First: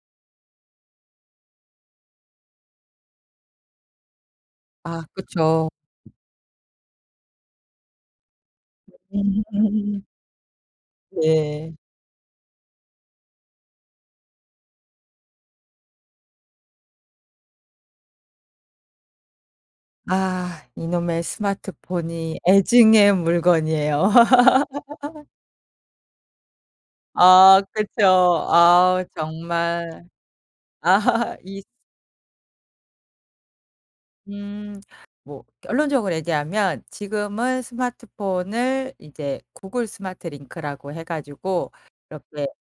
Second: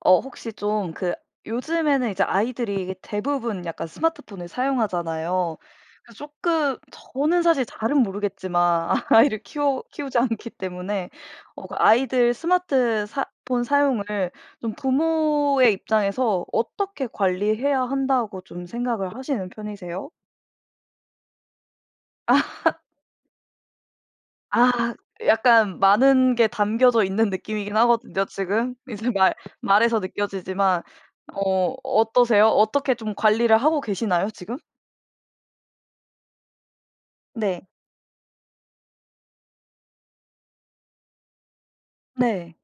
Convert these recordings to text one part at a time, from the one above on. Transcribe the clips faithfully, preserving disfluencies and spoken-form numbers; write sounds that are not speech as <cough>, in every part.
어 혹시 좀 그 요즘에는 이제 아이들이 대부분 약간 스마트폰을 아 사용하잖아요. 그쵸. 그래서 쪼끔 저는 사실 잘은 모르겠지만 아이를 키워 음. 키우지 않기 때문에. 어 예. 그 아이들 스마트 사 폰 사용을 좀 부모의 입장에서 어떻게 관리해야 한다고 좀 생각을 하시는 편이세요? 아. 이놈의 스마트폰이 <laughs> 애증의 물건이에요. 아. <laughs> 약간 많은 게 담겨져 있는 아 느낌이긴 그쵸. 하거든요 지금. 아우 이제 말 말에서 정말 느껴지지만 <laughs> 이 어 어떠세요? 어떻게 좀 관리를 하고 계시나요, 지금? 음. 뭐 결론적으로 얘기하면 지금은 네. 스마트폰을 이제 구글 스마트 링크라고 해 가지고 이렇게 네.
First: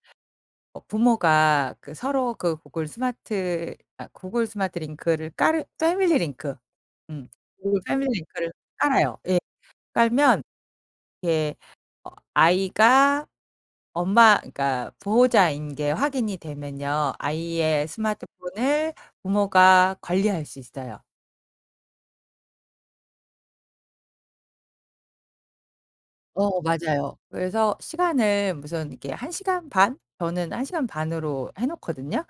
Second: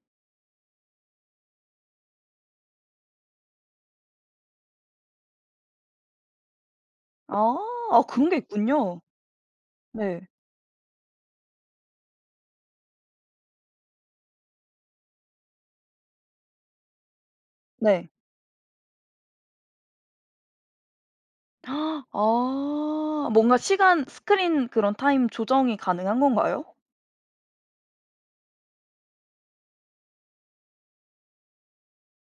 어 부모가 그 서로 그 구글 스마트 아 구글 스마트 링크를 깔으 패밀리 링크. 음. 아. 구글 아 패밀리 그런 게 링크를 있군요. 깔아요. 예. 네. 깔면 이렇게 어 아이가 엄마 그러니까 보호자인 게 확인이 되면요. 아이의 네. 스마트폰을 부모가 관리할 수 있어요. <gasps> 아. 뭔가 시간 스크린 그런 타임 조정이 가능한 어 건가요? 맞아요. 그래서 시간을 무슨 이렇게 한 시간 반? 저는 한 시간 반으로 해 놓거든요.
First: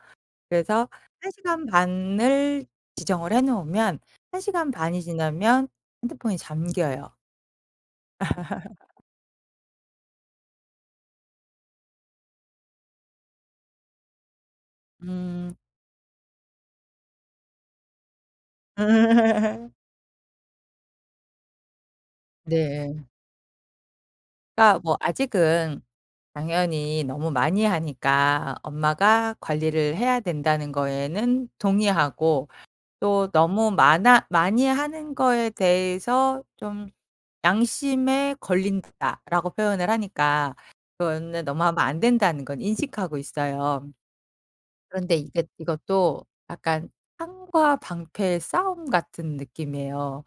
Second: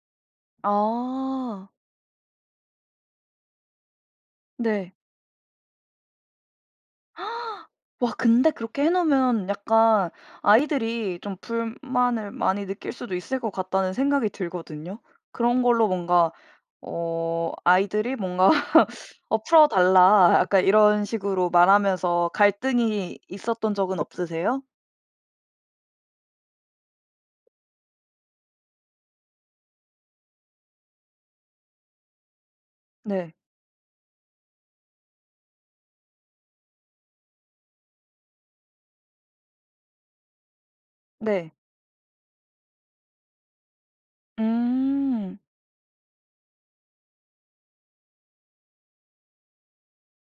그래서 한 시간 아. 반을 지정을 해 놓으면 한 시간 네. 반이 지나면 핸드폰이 잠겨요. <gasps> 와 근데 그렇게 해 <laughs> 놓으면 약간 '아이들이 좀 불만을 많이 느낄 수도 있을 것 같다.'는 생각이 들거든요? 음. 그런 걸로 뭔가 어 아이들이 뭔가 어 <laughs> "풀어달라." 약간 이런 식으로 말하면서 네. 갈등이 있었던 적은 없으세요? 그러니까 뭐 아직은 당연히 너무 많이 하니까 엄마가 관리를 해야 된다는 거에는 동의하고 또 네. 너무 많아 많이 하는 거에 대해서 좀 '양심에 걸린다.'라고 표현을 하니까 그거는 네. 너무 하면 안 된다는 건 인식하고 있어요. 그런데 음. 이게 이것도 약간 창과 방패의 싸움 같은 느낌이에요.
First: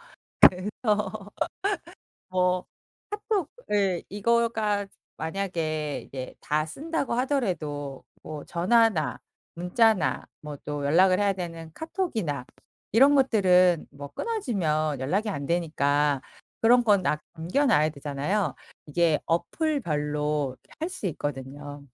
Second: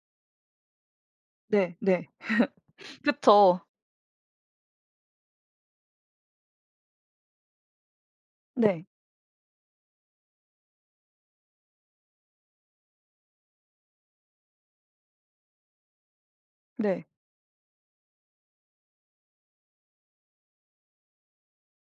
그래서 <laughs> 네. 네. <laughs> 뭐 <sniffs> 카톡 그쵸. 예, 이거가 만약에 이제 다 쓴다고 하더라도 뭐 네. 전화나, 문자나, 뭐 또 연락을 해야 되는 카톡이나 이런 것들은 뭐 끊어지면 연락이 안 되니까 그런 건 네. 남겨놔야 되잖아요. 이게 어플별로 이렇게 할 수 있거든요.